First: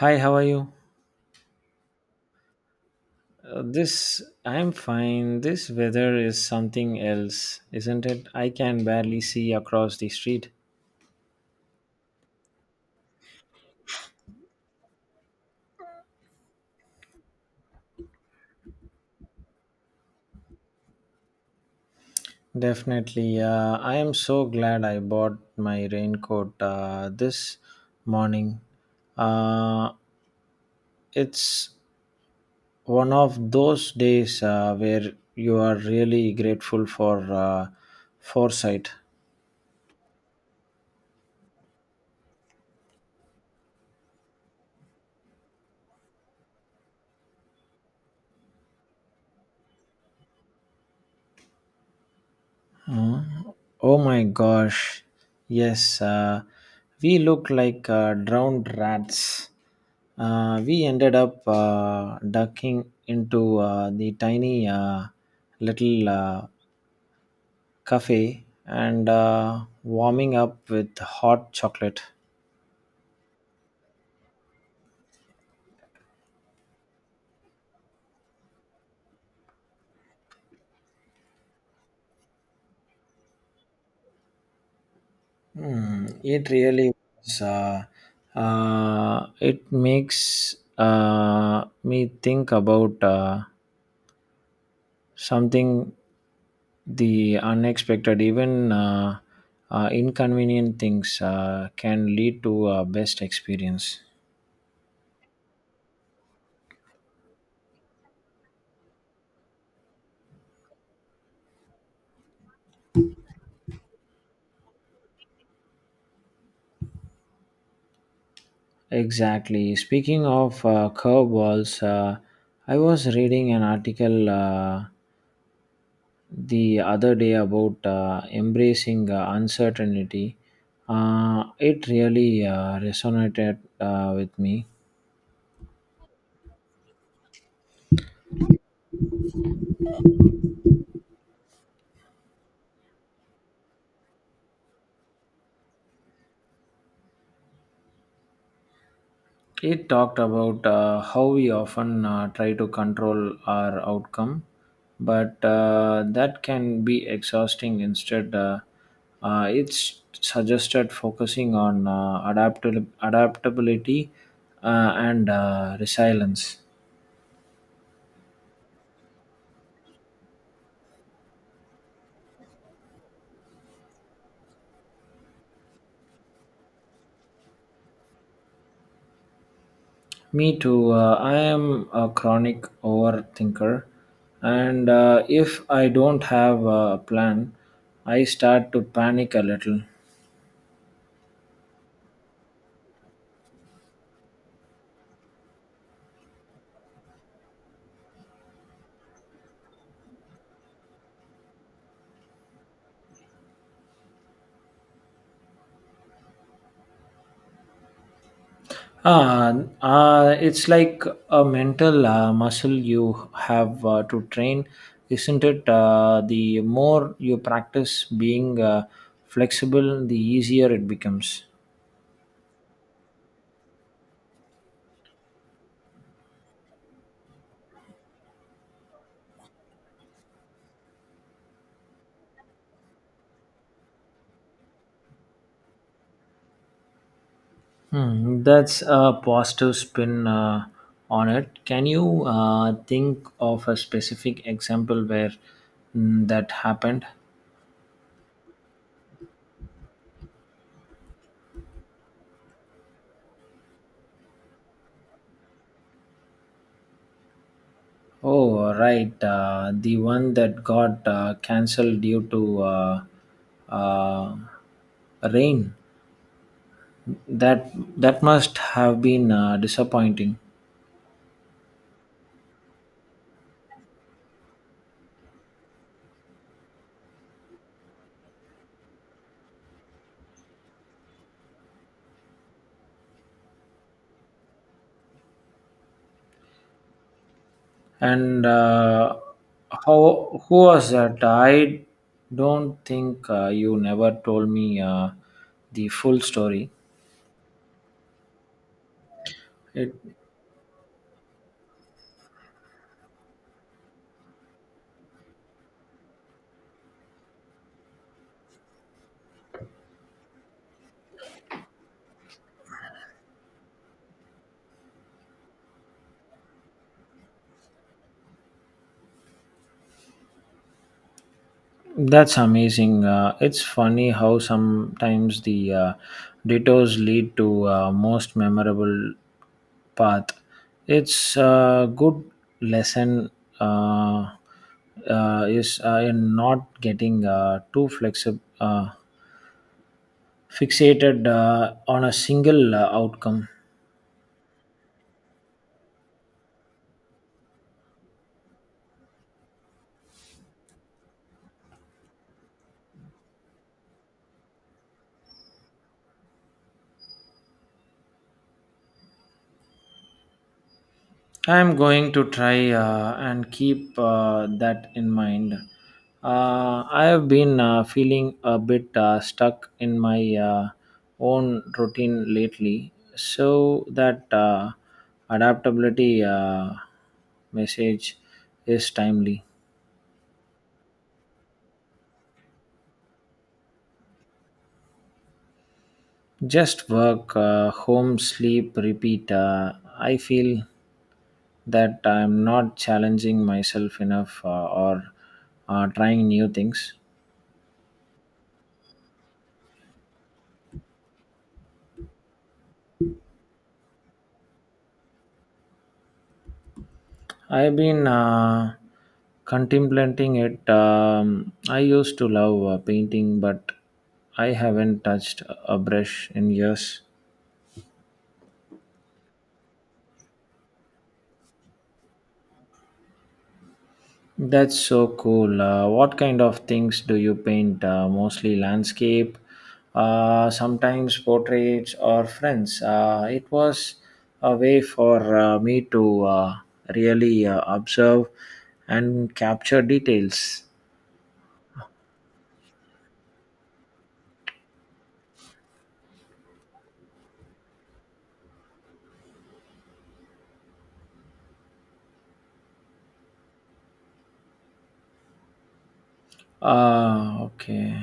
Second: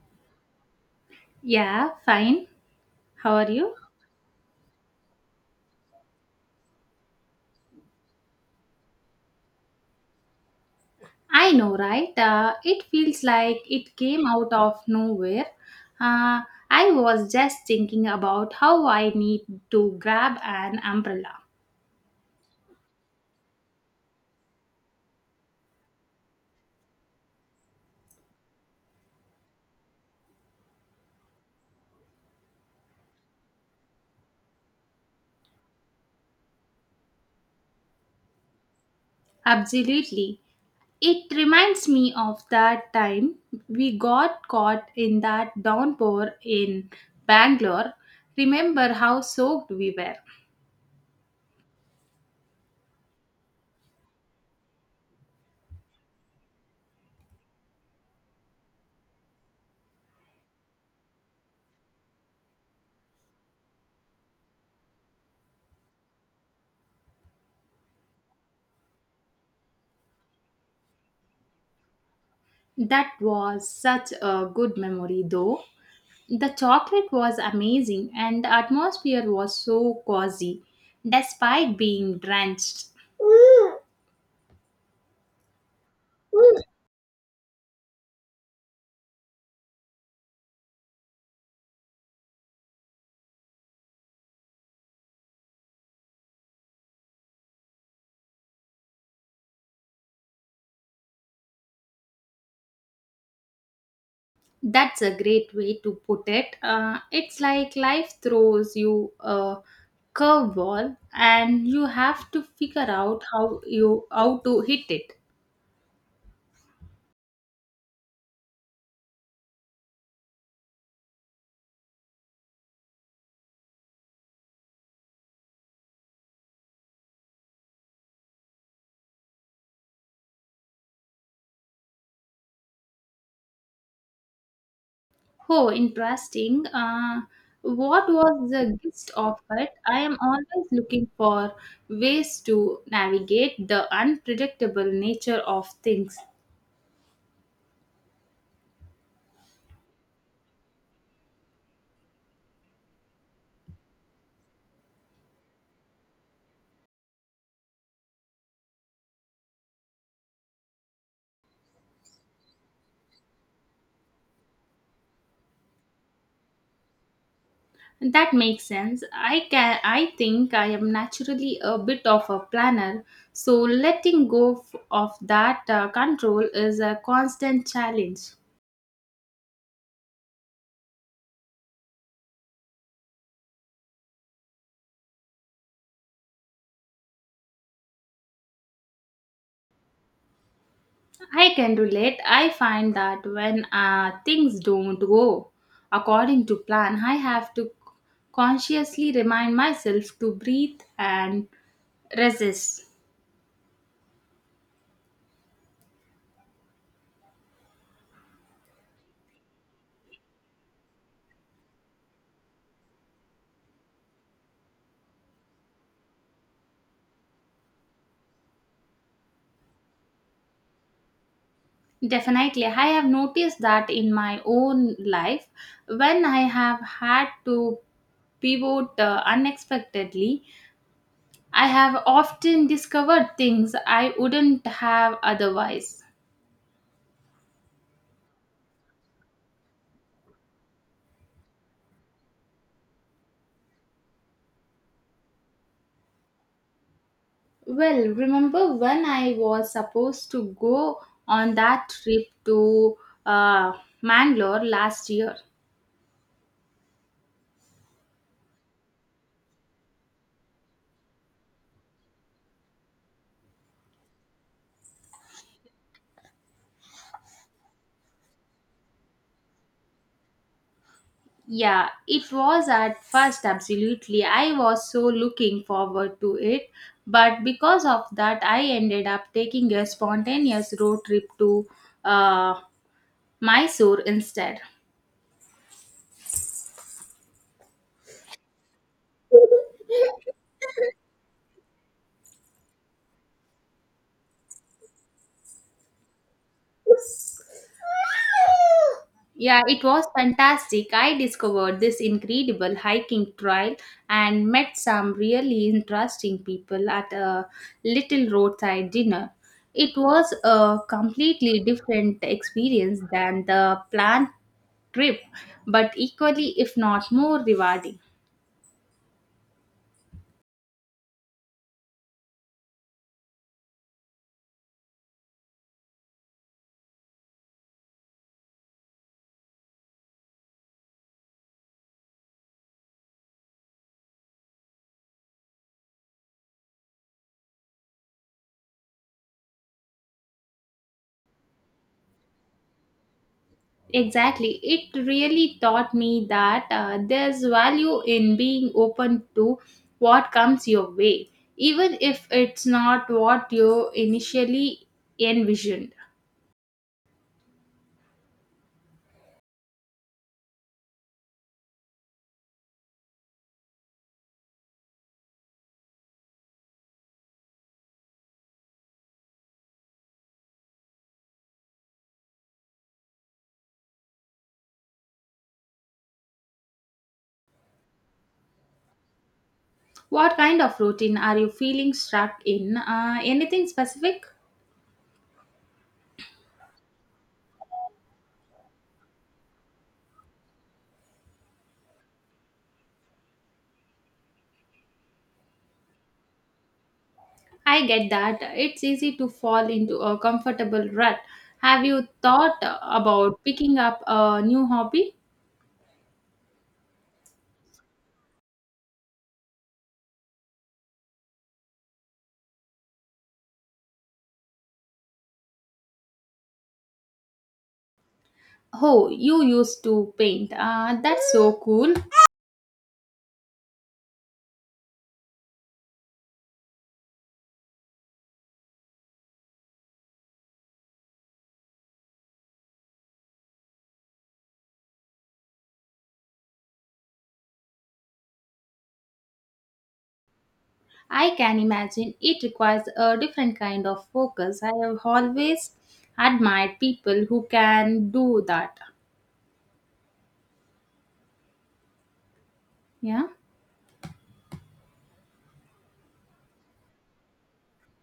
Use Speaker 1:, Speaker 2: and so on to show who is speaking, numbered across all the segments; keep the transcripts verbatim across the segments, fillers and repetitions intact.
Speaker 1: Hi, how are you?
Speaker 2: Yeah, fine. How are
Speaker 1: Uh,
Speaker 2: you?
Speaker 1: this, I'm fine. This weather is something else, isn't it? I can barely see across the street.
Speaker 2: I know, right? Uh, it feels like it came out of nowhere. Uh, I was just thinking about how I need to grab an umbrella.
Speaker 1: Definitely. Uh, I am so glad I bought my raincoat uh, this morning. Uh, it's one of those days uh, where you are really grateful for uh, foresight.
Speaker 2: Absolutely. It reminds me of that time we got caught in that downpour in Bangalore. Remember how soaked we were?
Speaker 1: Oh my gosh. Yes, uh, we look like uh, drowned rats. Uh, we ended up uh, ducking into uh, the tiny uh, little uh, cafe and uh, warming up with hot chocolate.
Speaker 2: That was such a good memory, though. The chocolate was amazing and the atmosphere was so cozy despite being drenched.
Speaker 1: Mm, it really was. Uh, uh, it makes uh, me think about. Uh, something, the unexpected, even uh, uh, inconvenient things uh, can lead to a best experience.
Speaker 2: That's a great way to put it. Uh, it's like life throws you a curveball and you have to figure out how you how to hit it.
Speaker 1: Exactly, speaking of uh, curveballs, uh, I was reading an article uh, the other day about uh, embracing uh, uncertainty. Uh, it really uh, resonated uh, with me.
Speaker 2: Oh, interesting. Uh, what was the gist of it? I am always looking for ways to navigate the unpredictable nature of things.
Speaker 1: It talked about uh, how we often uh, try to control our outcome, but uh, that can be exhausting. Instead, uh, uh, it's suggested focusing on uh, adaptil- adaptability uh, and uh, resilience.
Speaker 2: That makes sense. I can, I think I am naturally a bit of a planner, so letting go f- of that uh, control is a constant challenge.
Speaker 1: Me too. Uh, I am a chronic overthinker, and uh, if I don't have a plan, I start to panic a little.
Speaker 2: I can relate. I find that when uh, things don't go according to plan, I have to consciously remind myself to breathe and resist.
Speaker 1: Ah, uh, it's like a mental uh, muscle you have uh, to train, isn't it? Uh, the more you practice being uh, flexible, the easier it becomes.
Speaker 2: Definitely. I have noticed that in my own life when I have had to pivot uh, unexpectedly, I have often discovered things I wouldn't have otherwise.
Speaker 1: Hmm, that's a positive spin uh, on it. Can you uh, think of a specific example where mm, that happened?
Speaker 2: Well, remember when I was supposed to go on that trip to uh, Mangalore last year?
Speaker 1: Oh, right. Uh, the one that got uh, cancelled due to uh, uh, rain. That that must have been uh, disappointing.
Speaker 2: Yeah, it was at first absolutely. I was so looking forward to it, but because of that, I ended up taking a spontaneous road trip to uh, Mysore instead.
Speaker 1: And uh, how who was that? I don't think uh, you never told me uh, the full story.
Speaker 2: Yeah, it
Speaker 1: It
Speaker 2: was fantastic. I discovered this incredible hiking trail and met some really interesting people at a little roadside dinner. It was a completely different experience than the planned trip, but equally, if not more, rewarding.
Speaker 1: That's amazing. Uh, it's funny how sometimes the uh, detours lead to uh, most memorable path. It's a good lesson, uh, uh, is uh, in not getting uh, too flexible, uh, fixated uh, on a single uh, outcome.
Speaker 2: Exactly. It really taught me that uh, there's value in being open to what comes your way, even if it's not what you initially envisioned.
Speaker 1: I'm going to try uh, and keep uh, that in mind. Uh, I have been uh, feeling a bit uh, stuck in my uh, own routine lately, so that uh, adaptability uh, message is timely.
Speaker 2: What kind of routine are you feeling stuck in? Uh, anything specific?
Speaker 1: Just work, uh, home, sleep, repeat. Uh, I feel that I'm not challenging myself enough uh, or uh, trying new things.
Speaker 2: I get that. It's easy to fall into a comfortable rut. Have you thought about picking up a new hobby?
Speaker 1: I've been uh, contemplating it. Um, I used to love uh, painting, but I haven't touched a brush in years.
Speaker 2: Oh, you used to paint. Uh, that's so cool.
Speaker 1: That's so cool. Uh, what kind of things do you paint? Uh, mostly landscape, uh, sometimes portraits or friends. Uh, it was a way for uh, me to uh, really uh, observe and capture details.
Speaker 2: I can imagine it requires a different kind of focus. I have always admired people who can do that. Yeah,
Speaker 1: Ah, okay.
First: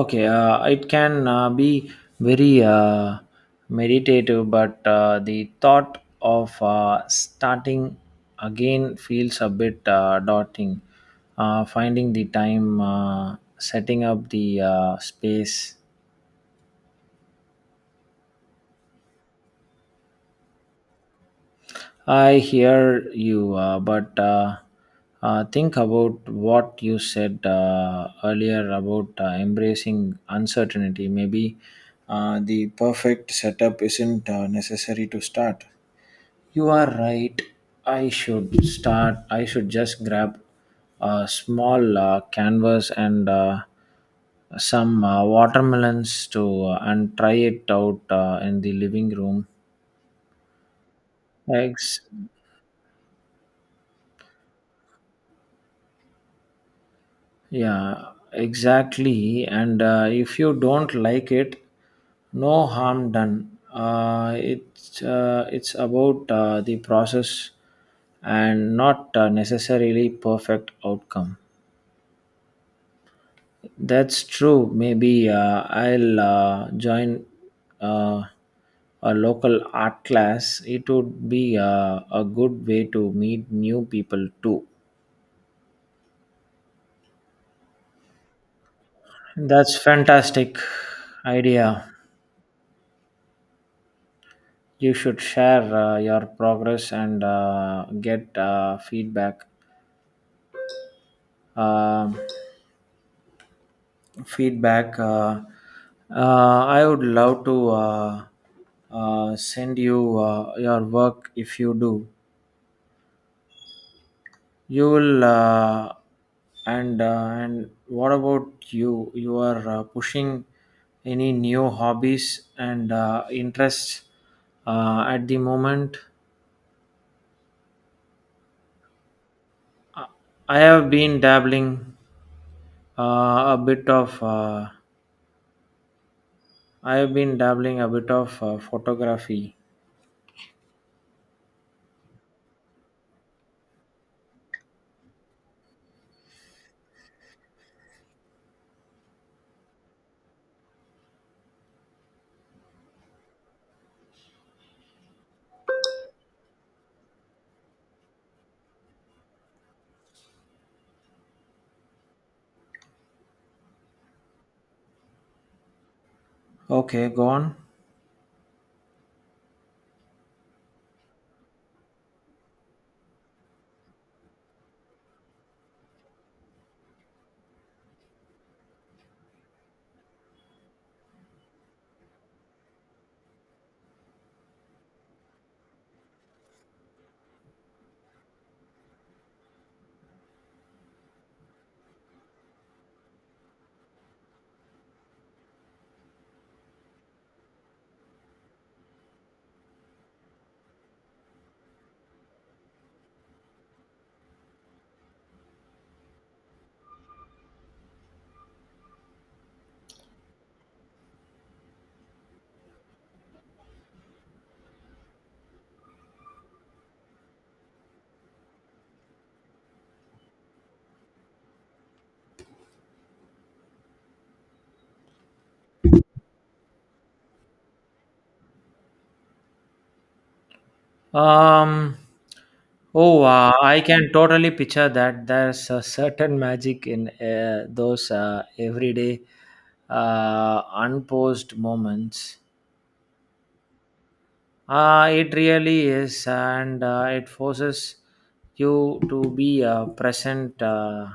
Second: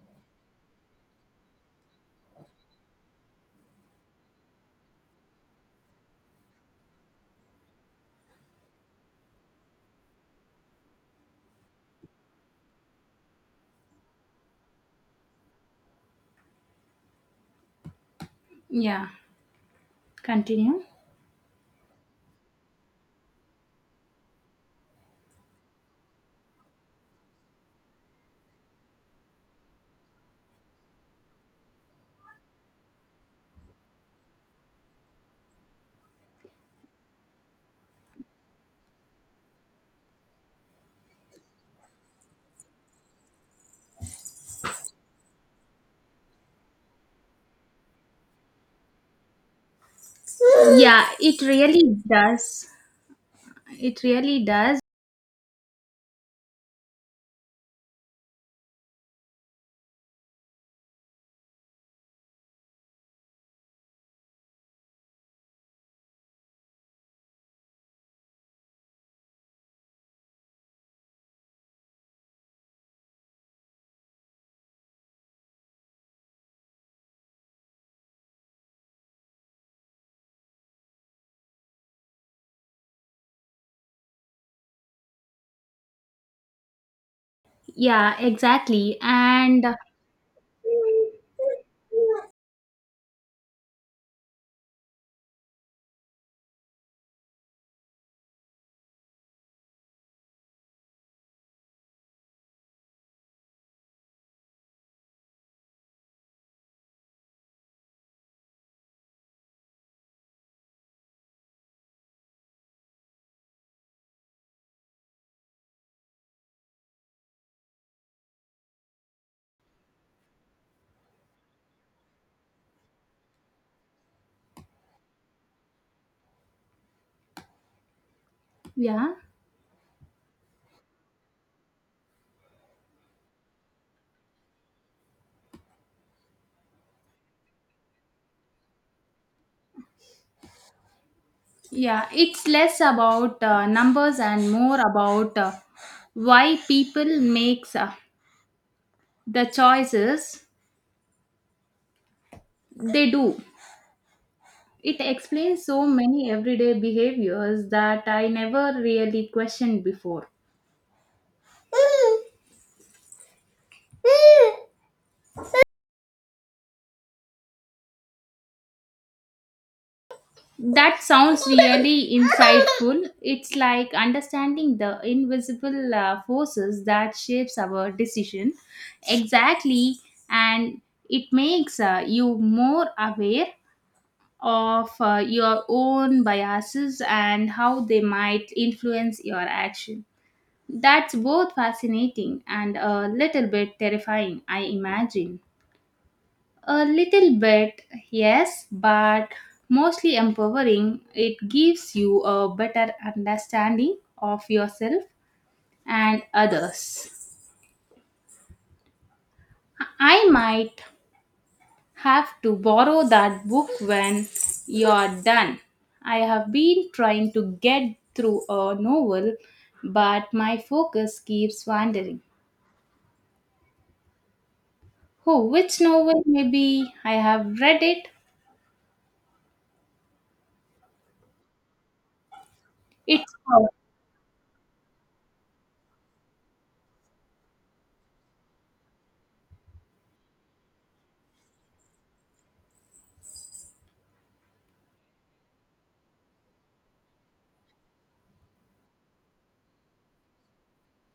Speaker 1: Okay, uh, it can uh, be very uh, meditative, but uh, the thought of uh, starting again feels a bit uh, daunting. Uh, finding the time, uh, setting up the uh, space,
Speaker 2: yeah, continue.
Speaker 1: I hear you, uh, but uh, uh, think about what you said uh, earlier about uh, embracing uncertainty. Maybe uh, the perfect setup isn't uh, necessary to start. You are right. I should start. I should just grab a small uh, canvas and uh, some uh, watermelons to uh, and try it out uh, in the living room.
Speaker 2: Yeah, it really
Speaker 1: Eggs.
Speaker 2: does. It really does.
Speaker 1: Yeah, exactly. And uh, if you don't like it, no harm done. Uh, it's uh, it's about uh, the process and not uh, necessarily perfect outcome. That's true. Maybe uh, I'll uh, join uh, a local art class. It would be uh, a good way to meet new people too.
Speaker 2: Yeah, exactly. And
Speaker 1: That's
Speaker 2: uh,
Speaker 1: fantastic idea. You should share uh, your progress and uh, get uh, feedback Um feedback uh, uh, i would love to uh, uh, send you uh, your work if you do you will, uh, and uh, and what about you? You are uh, pushing any new hobbies and uh, interests uh, at the moment?
Speaker 2: yeah,
Speaker 1: I have been dabbling uh, a bit of uh, I have been dabbling a bit of uh, photography.
Speaker 2: yeah, it's less about uh, numbers and more about uh, why people makes uh, the choices they do. It explains so many everyday behaviors that I never really questioned before.
Speaker 1: Okay, go on.
Speaker 2: That sounds really insightful. It's like understanding the invisible uh, forces that shapes our decision. Exactly, and it makes uh, you more aware of uh, your own biases and how they might influence your action. That's both fascinating and a little bit terrifying, I imagine. A little bit, yes, but mostly empowering. It gives you a better understanding of yourself and others. I might have to borrow that book when you're done. I have been trying to get through a novel, but my focus keeps wandering. Oh, which novel? Maybe I have read it.
Speaker 1: Um, oh,
Speaker 2: It's
Speaker 1: uh,
Speaker 2: uh,
Speaker 1: I can totally picture that. There's a certain magic in uh, those uh, everyday, uh, unposed moments. Uh, it really is, and uh, it forces you to be uh, present, uh,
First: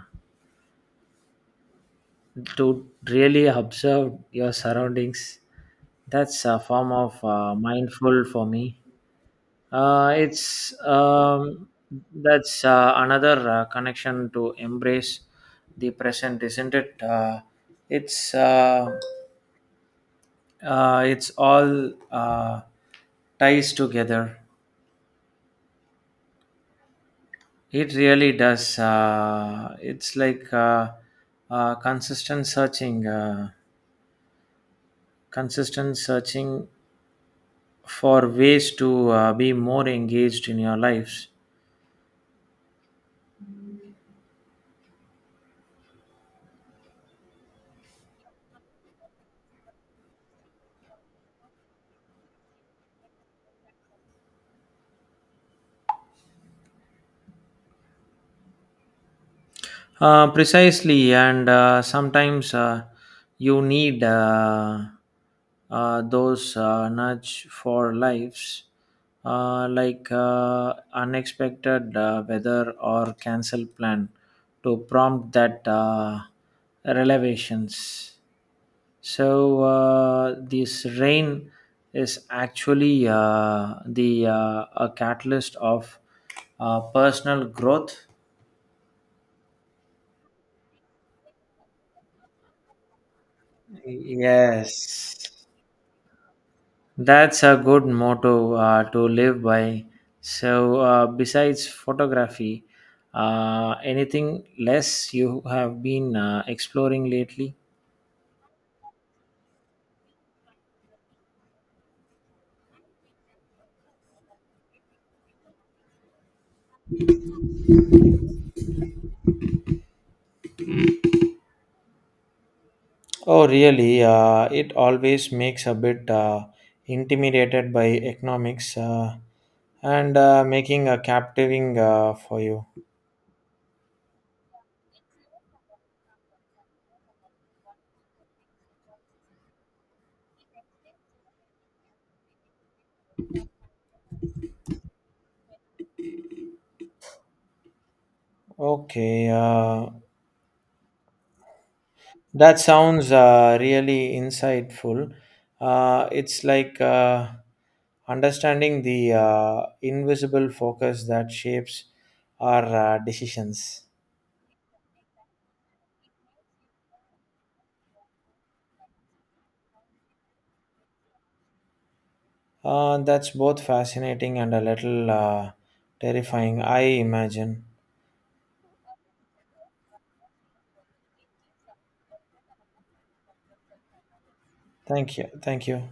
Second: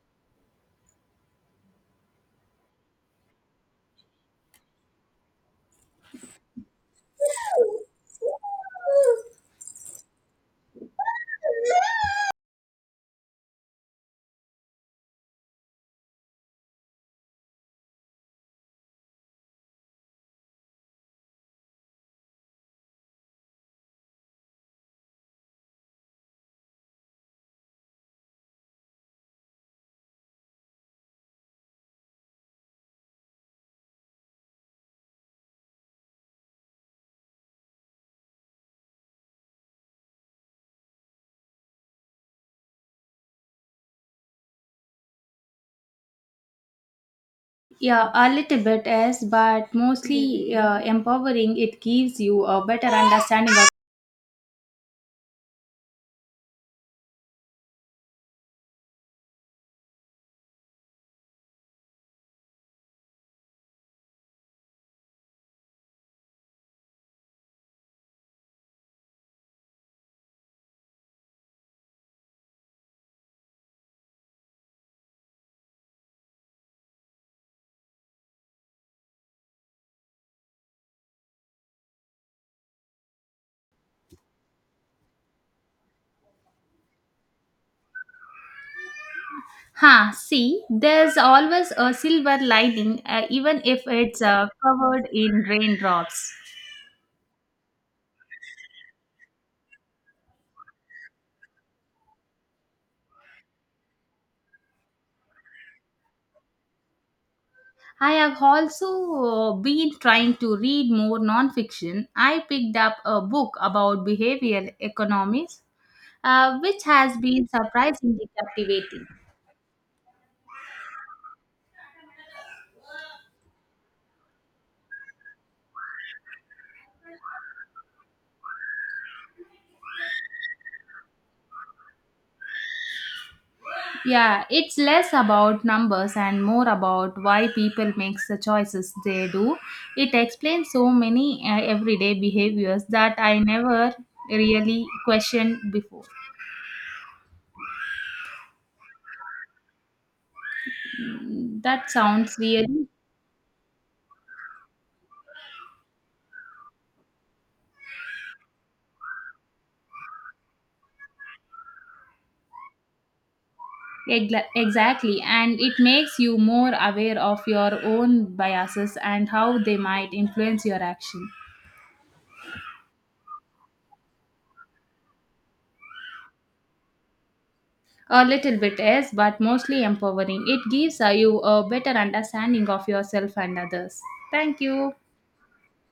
Speaker 1: to really observe your surroundings. That's a form of uh, mindful for me. Uh, it's um, That's uh, another uh, connection to embrace the present, isn't it? Uh, it's uh, uh, it's all uh, ties together. It really does. Uh, it's like uh, uh, consistent searching, uh, consistent searching for ways to uh, be more engaged in your lives.
Speaker 2: Yeah, a little bit as, but mostly uh, empowering. It gives you a better understanding of.
Speaker 1: Uh, precisely, and uh, sometimes uh, you need uh, uh, those uh, nudge for lives, uh, like uh, unexpected uh, weather or cancel plan, to prompt that uh, revelations. So uh, this rain is actually uh, the uh, a catalyst of uh, personal growth.
Speaker 2: Ha! See, there's always a silver lining, uh, even if it's uh, covered
Speaker 1: Yes,
Speaker 2: in raindrops.
Speaker 1: that's a good motto uh, to live by. So, uh, besides photography, uh, anything less you have been uh, exploring lately?
Speaker 2: I have also uh, been trying to read more nonfiction. I picked up a book about behavioral economics, uh, which has been surprisingly captivating.
Speaker 1: Oh, really? Uh, it always makes a bit uh, intimidated by economics uh, and uh, making a captivating uh, for you.
Speaker 2: Yeah, it's less about numbers and more about why people makes the choices they do. It explains so many uh, everyday behaviors that I never really questioned before.
Speaker 1: Okay. Uh,
Speaker 2: That sounds
Speaker 1: That
Speaker 2: really
Speaker 1: sounds uh, really insightful. Uh, it's like uh, understanding the uh, invisible focus that shapes our uh, decisions.
Speaker 2: egla- exactly, and it makes you more aware of your own biases and how they might influence your action.
Speaker 1: Uh, that's both fascinating and a little uh, terrifying, I imagine.
Speaker 2: A little bit yes, but mostly empowering. It gives uh, you a better understanding of yourself and others. Thank you.
Speaker 1: Thank you. Thank you.